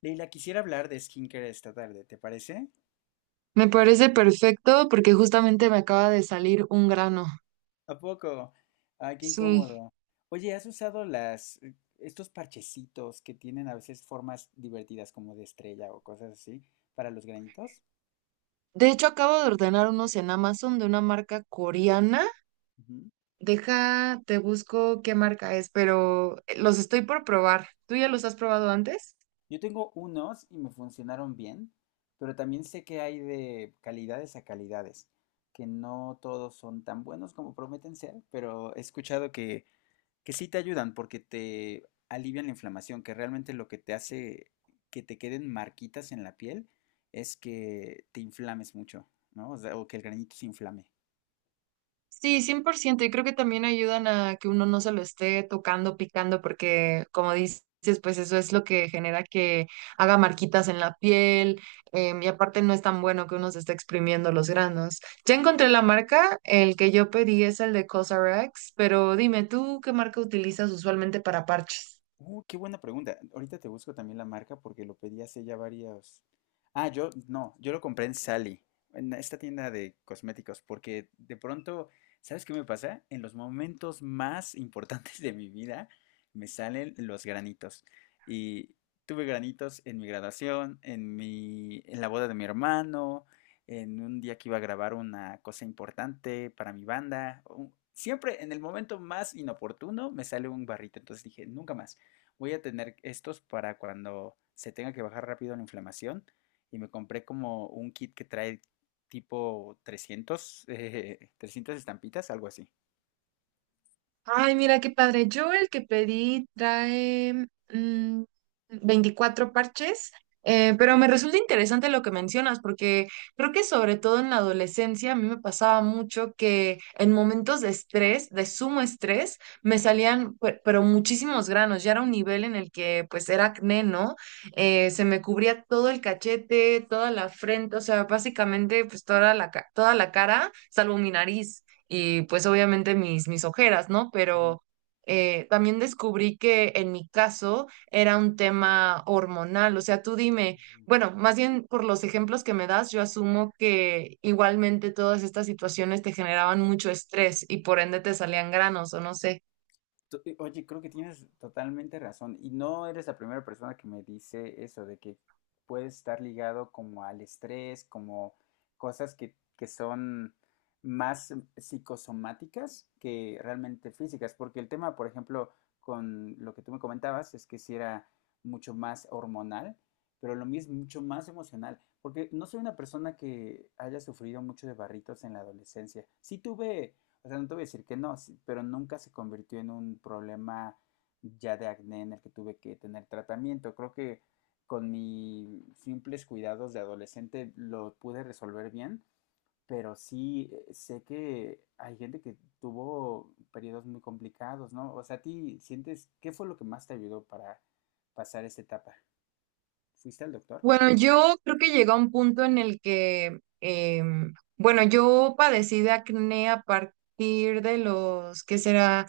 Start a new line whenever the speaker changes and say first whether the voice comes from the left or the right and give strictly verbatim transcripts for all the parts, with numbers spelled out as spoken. left: Leila, quisiera hablar de skincare esta tarde, ¿te parece?
right: Me parece perfecto porque justamente me acaba de salir un grano.
left: ¿A poco? Ay, qué
right: Sí.
left: incómodo. Oye, ¿has usado las, eh, estos parchecitos que tienen a veces formas divertidas como de estrella o cosas así para los granitos?
right: De hecho, acabo de ordenar unos en Amazon de una marca coreana.
left: Ujú.
right: Deja, te busco qué marca es, pero eh, los estoy por probar. ¿Tú ya los has probado antes?
left: Yo tengo unos y me funcionaron bien, pero también sé que hay de calidades a calidades, que no todos son tan buenos como prometen ser, pero he escuchado que que sí te ayudan porque te alivian la inflamación, que realmente lo que te hace que te queden marquitas en la piel es que te inflames mucho, ¿no? O sea, o que el granito se inflame.
right: Sí, cien por ciento. Y creo que también ayudan a que uno no se lo esté tocando, picando, porque como dices, pues eso es lo que genera que haga marquitas en la piel. Em, y aparte no es tan bueno que uno se esté exprimiendo los granos. Ya encontré la marca, el que yo pedí es el de CosRX, pero dime tú, ¿qué marca utilizas usualmente para parches?
left: Uh, qué buena pregunta. Ahorita te busco también la marca porque lo pedí hace ya varios. Ah, yo no, yo lo compré en Sally, en esta tienda de cosméticos, porque de pronto, ¿sabes qué me pasa? En los momentos más importantes de mi vida me salen los granitos. Y tuve granitos en mi graduación, en mi, en la boda de mi hermano, en un día que iba a grabar una cosa importante para mi banda. u- Siempre en el momento más inoportuno me sale un barrito, entonces dije, nunca más voy a tener estos para cuando se tenga que bajar rápido la inflamación. Y me compré como un kit que trae tipo trescientas, eh, trescientas estampitas, algo así.
right: Ay, mira qué padre. Yo el que pedí trae mm, veinticuatro parches, eh, pero me resulta interesante lo que mencionas, porque creo que sobre todo en la adolescencia a mí me pasaba mucho que en momentos de estrés, de sumo estrés, me
left: Ujú,
right: salían pe- pero muchísimos granos. Ya era un nivel en el que pues era acné, ¿no? Eh, se me cubría todo el cachete, toda la frente, o sea, básicamente pues toda la, ca- toda la cara, salvo mi nariz y pues obviamente mis, mis ojeras, ¿no?
left: ujú,
right: Pero eh, también descubrí que en mi caso era un tema hormonal, o sea, tú dime,
left: ujú.
right: bueno, más bien por los ejemplos que me das, yo asumo que igualmente todas estas situaciones te generaban mucho estrés y por ende te salían granos o no sé.
left: To- eh, Oye, creo que tienes totalmente razón. Y no eres la primera persona que me dice eso, de que puede estar ligado como al estrés, como cosas que, que son más mm, psicosomáticas que realmente físicas. Porque el tema, por ejemplo, con lo que tú me comentabas, es que si era mucho más hormonal, pero lo mismo, mucho más emocional. Porque no soy una persona que haya sufrido mucho de barritos en la adolescencia. Sí tuve, o sea, no te voy a decir que no, sí, pero nunca se convirtió en un problema ya de acné en el que tuve que tener tratamiento. Creo que con mis simples cuidados de adolescente lo pude resolver bien, pero sí, eh, sé que hay gente que tuvo periodos muy complicados, ¿no? O sea, ¿a ti sientes qué fue lo que más te ayudó para pasar esta etapa? ¿Fuiste al doctor?
right: Bueno, yo creo que llegó a un punto en el que, em, bueno, yo padecí de acné a partir de los, ¿qué será?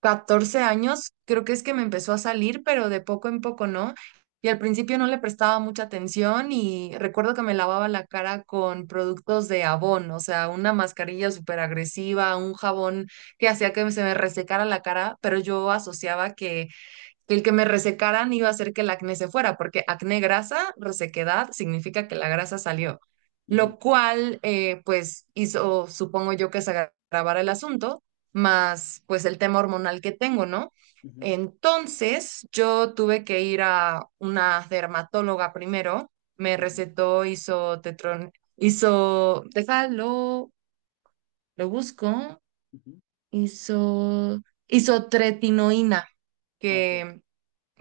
right: Catorce años, creo que es que me empezó a salir, pero de poco en poco, ¿no? Y al principio no le prestaba mucha atención y recuerdo que me lavaba la cara con productos de Avon, o sea, una mascarilla súper agresiva, un jabón que hacía que se me resecara la cara, pero yo asociaba que que el que me resecaran iba a hacer que el acné se fuera, porque acné grasa, resequedad, significa que la grasa salió,
left: Ujú,
right: lo cual eh, pues hizo, supongo yo, que se agra- agravara el asunto, más pues el tema hormonal que tengo, ¿no?
left: ujú,
right: Entonces yo tuve que ir a una dermatóloga primero, me
left: ujú,
right: recetó isotetron, hizo, déjalo, lo busco,
left: ujú.
right: hizo, isotretinoína,
left: Ok.
right: que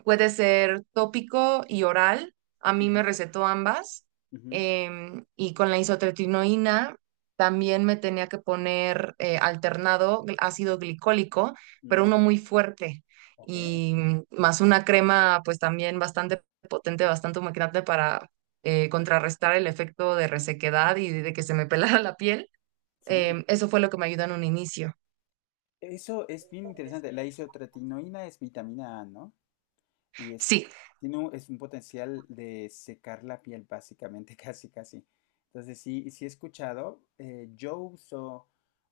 right: puede ser tópico y oral. A mí me
left: Ujú,
right: recetó ambas.
left: ujú,
right: Em, y con la isotretinoína también me tenía que poner eh, alternado gl- ácido glicólico, pero
left: mm,
right: uno muy fuerte.
left: ok.
right: Y mm, más una crema, pues también bastante potente, bastante humectante para eh, contrarrestar el efecto de resequedad y de que se me pelara la piel.
left: Sí.
right: Em, eso fue lo que me ayudó en un inicio.
left: Eso es bien interesante. La isotretinoína es vitamina A, ¿no? Y es,
right: Sí.
left: tiene un, es un potencial de secar la piel, básicamente, casi, casi. Entonces, sí, sí he escuchado. Eh, yo uso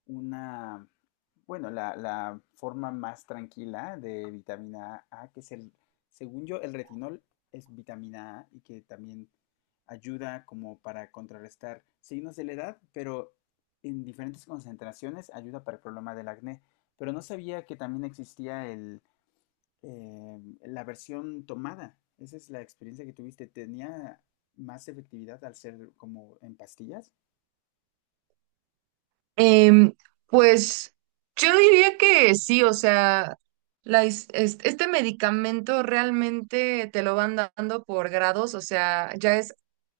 left: una, bueno, la, la forma más tranquila de vitamina A, que es el, según yo, el retinol es vitamina A y que también ayuda como para contrarrestar signos de la edad, pero en diferentes concentraciones ayuda para el problema del acné. Pero no sabía que también existía, eh, la versión tomada. Esa es la experiencia que tuviste. ¿Tenía más efectividad al ser como en pastillas?
right: Em, pues yo diría que sí, o sea, la is- es- este medicamento realmente te lo van dando por grados, o sea, ya es,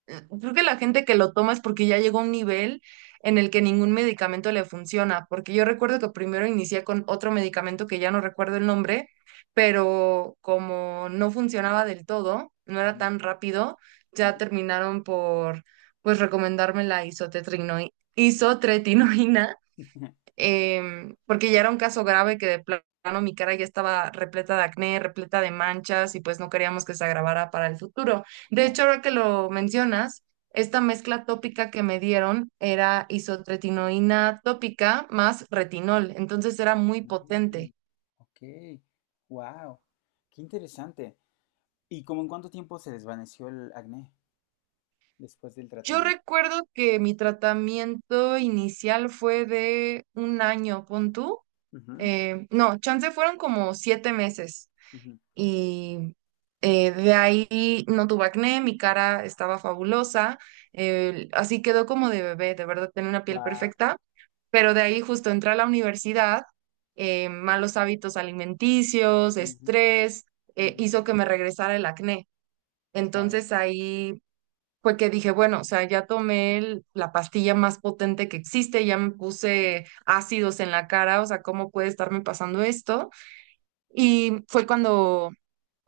right: eh, creo que la gente que lo toma es porque ya llegó a un nivel en el que ningún medicamento le funciona, porque yo recuerdo que primero inicié con otro medicamento que ya no recuerdo el nombre, pero como no funcionaba del todo, no era
left: Ujú,
right: tan rápido,
left: ujú.
right: ya terminaron por, pues, recomendarme la isotretrino- isotretinoína. Em, porque ya era un caso grave que de plano mi cara ya estaba repleta de acné, repleta de manchas y pues no queríamos que se agravara para el futuro. De hecho,
left: Claro.
right: ahora que lo mencionas, esta mezcla tópica que me dieron era isotretinoína tópica más retinol, entonces era muy
left: Mm,
right: potente.
left: ok, wow, qué interesante. ¿Y como en cuánto tiempo se desvaneció el acné después del
right: Yo
left: tratamiento?
right: recuerdo que mi tratamiento inicial fue de un año, pon tú.
left: Wow,
right: Eh, no, chance fueron como siete meses
left: ujú,
right: y eh, de ahí no tuve acné, mi cara estaba fabulosa, eh, así quedó como de bebé, de verdad tenía una piel
left: wow.
right: perfecta, pero de ahí justo entré a la universidad, eh, malos hábitos alimenticios,
left: Ujú,
right: estrés, eh,
left: ujú,
right: hizo que me regresara el acné.
left: claro,
right: Entonces ahí fue que dije, bueno, o sea, ya tomé el- la pastilla más potente que existe, ya me puse ácidos en la cara, o sea, ¿cómo puede estarme pasando esto? Y fue cuando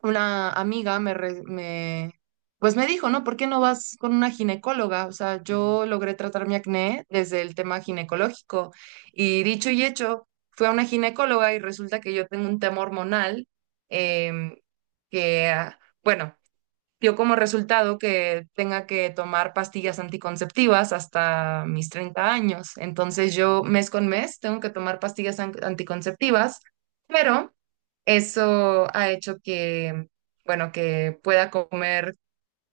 right: una amiga me, re- me, pues me dijo, ¿no? ¿Por qué no vas con una ginecóloga? O sea,
left: ujú.
right: yo logré tratar mi acné desde el tema ginecológico y dicho y hecho, fui a una ginecóloga y resulta que yo tengo un tema hormonal, em, que, ah, bueno, dio como resultado que tenga que tomar pastillas anticonceptivas hasta mis treinta años. Entonces yo
left: Ok,
right: mes con mes tengo que tomar pastillas an- anticonceptivas, pero eso ha hecho que, bueno, que pueda comer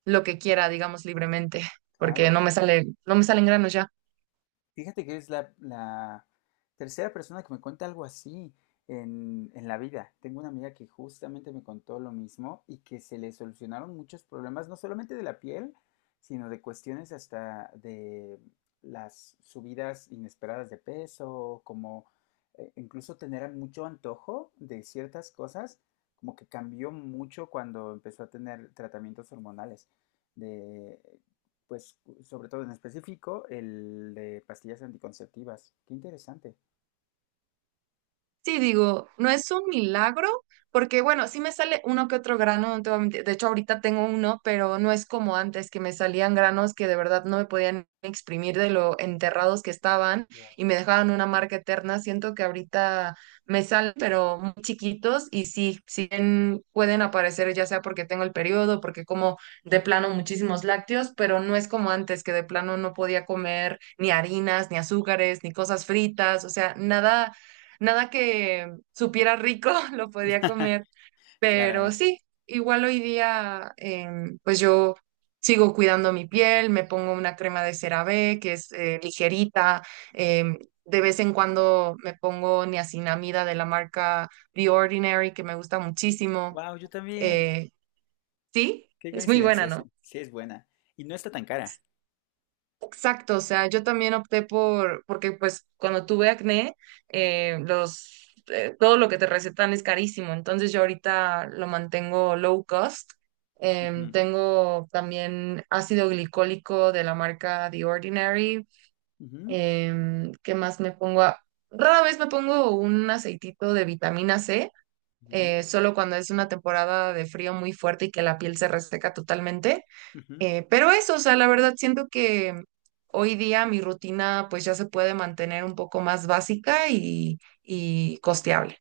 right: lo que quiera, digamos, libremente, porque
left: claro.
right: no me sale, no me salen granos ya.
left: Fíjate que es la, la tercera persona que me cuenta algo así en, en la vida. Tengo una amiga que justamente me contó lo mismo y que se le solucionaron muchos problemas, no solamente de la piel, sino de cuestiones hasta de las subidas inesperadas de peso, como eh, incluso tener mucho antojo de ciertas cosas, como que cambió mucho cuando empezó a tener tratamientos hormonales, de pues sobre todo en específico, el de pastillas anticonceptivas. Qué interesante.
right: Sí, digo, no es un milagro, porque bueno, sí me sale uno que otro grano, no te voy a mentir. De hecho, ahorita tengo uno, pero no es como antes, que me salían granos que de verdad no me podían exprimir de lo enterrados que estaban y me dejaban una marca eterna. Siento que ahorita me salen, pero muy chiquitos y sí, sí en- pueden aparecer, ya sea porque tengo el periodo, porque como de plano muchísimos lácteos, pero no es como antes, que de plano no podía comer ni harinas, ni azúcares, ni cosas fritas, o sea, nada nada que supiera rico lo podía comer, pero
left: Caray.
right: sí, igual hoy día em, pues yo sigo cuidando mi piel, me pongo una crema de CeraVe que es eh, ligerita, em, de vez en cuando me pongo niacinamida de la marca The Ordinary que me gusta muchísimo.
left: Wow, yo también.
right: eh, sí,
left: Qué
right: es muy buena,
left: coincidencia, sí.
right: ¿no?
left: Sí, es buena. Y no está tan cara.
right: Exacto, o sea, yo también opté por, porque pues cuando tuve acné, eh, los, eh, todo lo que te recetan es carísimo, entonces yo ahorita lo mantengo low cost. Em,
left: Ujú,
right: tengo también ácido glicólico de la marca The Ordinary.
left: ujú,
right: Em, ¿qué más me pongo? A- Rara vez me pongo un aceitito de vitamina C,
left: ujú,
right: eh, solo cuando es una temporada de frío muy fuerte y que la piel se reseca totalmente.
left: ujú.
right: Eh, pero eso, o sea, la verdad siento que hoy día mi rutina pues ya se puede mantener un poco más básica y, y costeable.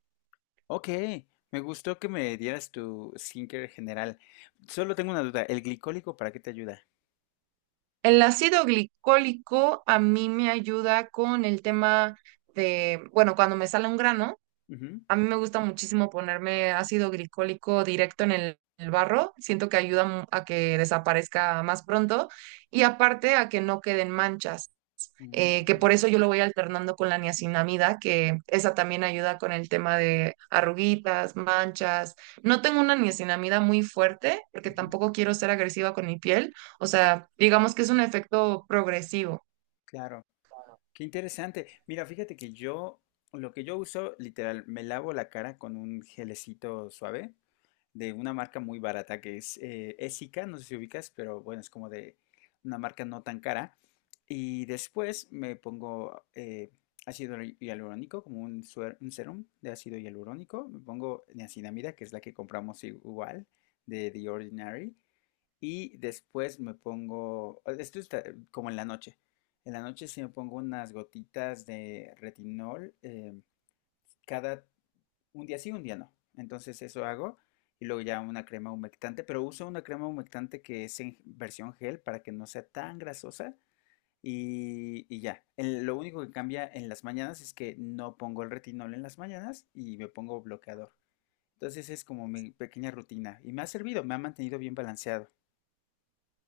left: Ok, me gustó que me dieras tu skincare general. Solo tengo una duda. ¿El glicólico para qué te ayuda?
right: El ácido glicólico a mí me ayuda con el tema de, bueno, cuando me sale un grano,
left: Ujú,
right: a mí me gusta muchísimo ponerme ácido glicólico directo en el, el barro, siento que ayuda mu- a que desaparezca más pronto y aparte a que no queden manchas. Eh, que
left: mm,
right: por eso yo lo voy alternando con la niacinamida, que esa también ayuda con el tema de arruguitas, manchas. No tengo una niacinamida muy fuerte porque
left: ujú,
right: tampoco quiero ser agresiva con mi piel, o sea, digamos que es un efecto progresivo.
left: claro. Qué interesante. Mira, fíjate que yo, lo que yo uso, literal, me lavo la cara con un gelecito suave de una marca muy barata que es, eh, Essica, no sé si ubicas, pero bueno, es como de una marca no tan cara. Y después me pongo, eh, ácido hialurónico, como un, suer- un serum de ácido hialurónico. Me pongo niacinamida, que es la que compramos igual, de The Ordinary. Y después me pongo, eh, esto está, eh, como en la noche. En la noche sí me pongo unas gotitas de retinol, eh, cada un día sí, un día no. Entonces eso hago y luego ya una crema humectante, pero uso una crema humectante que es en versión gel para que no sea tan grasosa y, y ya. El- lo único que cambia en las mañanas es que no pongo el retinol en las mañanas y me pongo bloqueador. Entonces es como mi pequeña rutina y me ha servido, me ha mantenido bien balanceado.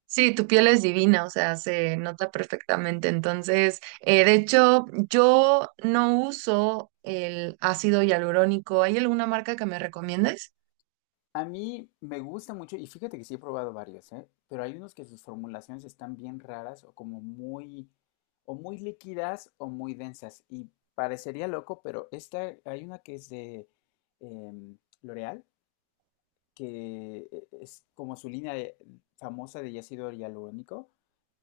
right: Sí, tu piel es divina, o sea, se nota perfectamente. Entonces, eh, de hecho, yo no uso el ácido hialurónico. ¿Hay alguna marca que me recomiendes?
left: A mí me gusta mucho, y fíjate que sí he probado varios, ¿eh? Pero hay unos que sus formulaciones están bien raras o como muy, o muy líquidas o muy densas. Y parecería loco, pero esta, hay una que es de em, L'Oreal, que, eh, es como su línea de- famosa de ácido hialurónico,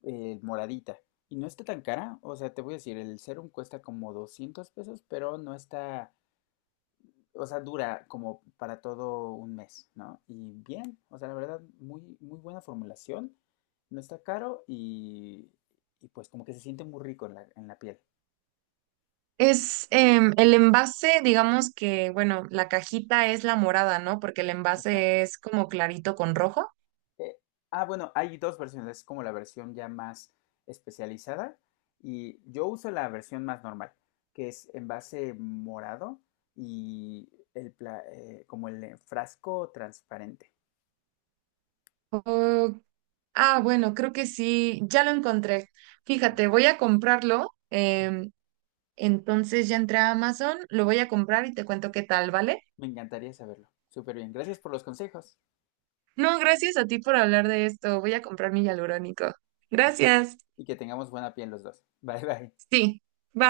left: eh, moradita. Y no está tan cara, o sea, te voy a decir, el serum cuesta como doscientos pesos, pero no está, o sea, dura como para todo un mes, ¿no? Y bien, o sea, la verdad, muy, muy buena formulación, no está caro y, y pues como que se siente muy rico en la, en la piel.
right: Es em, el envase, digamos que, bueno, la cajita es la morada, ¿no? Porque el
left: Eso.
right: envase es como clarito con rojo.
left: Eh, ah, bueno, hay dos versiones, es como la versión ya más especializada y yo uso la versión más normal, que es en base morado y el, pla- eh, como el, eh, frasco transparente.
right: Oh, ah, bueno, creo que sí, ya lo encontré.
left: Súper.
right: Fíjate, voy a comprarlo. Em, entonces ya entré a Amazon, lo voy a comprar y te cuento qué tal, ¿vale?
left: Me encantaría saberlo. Súper bien, gracias por los consejos.
right: No, gracias a ti por hablar de esto. Voy a comprar mi hialurónico.
left: Y,
right: Gracias.
left: y que tengamos buena piel los dos. Bye bye.
right: Sí, bye.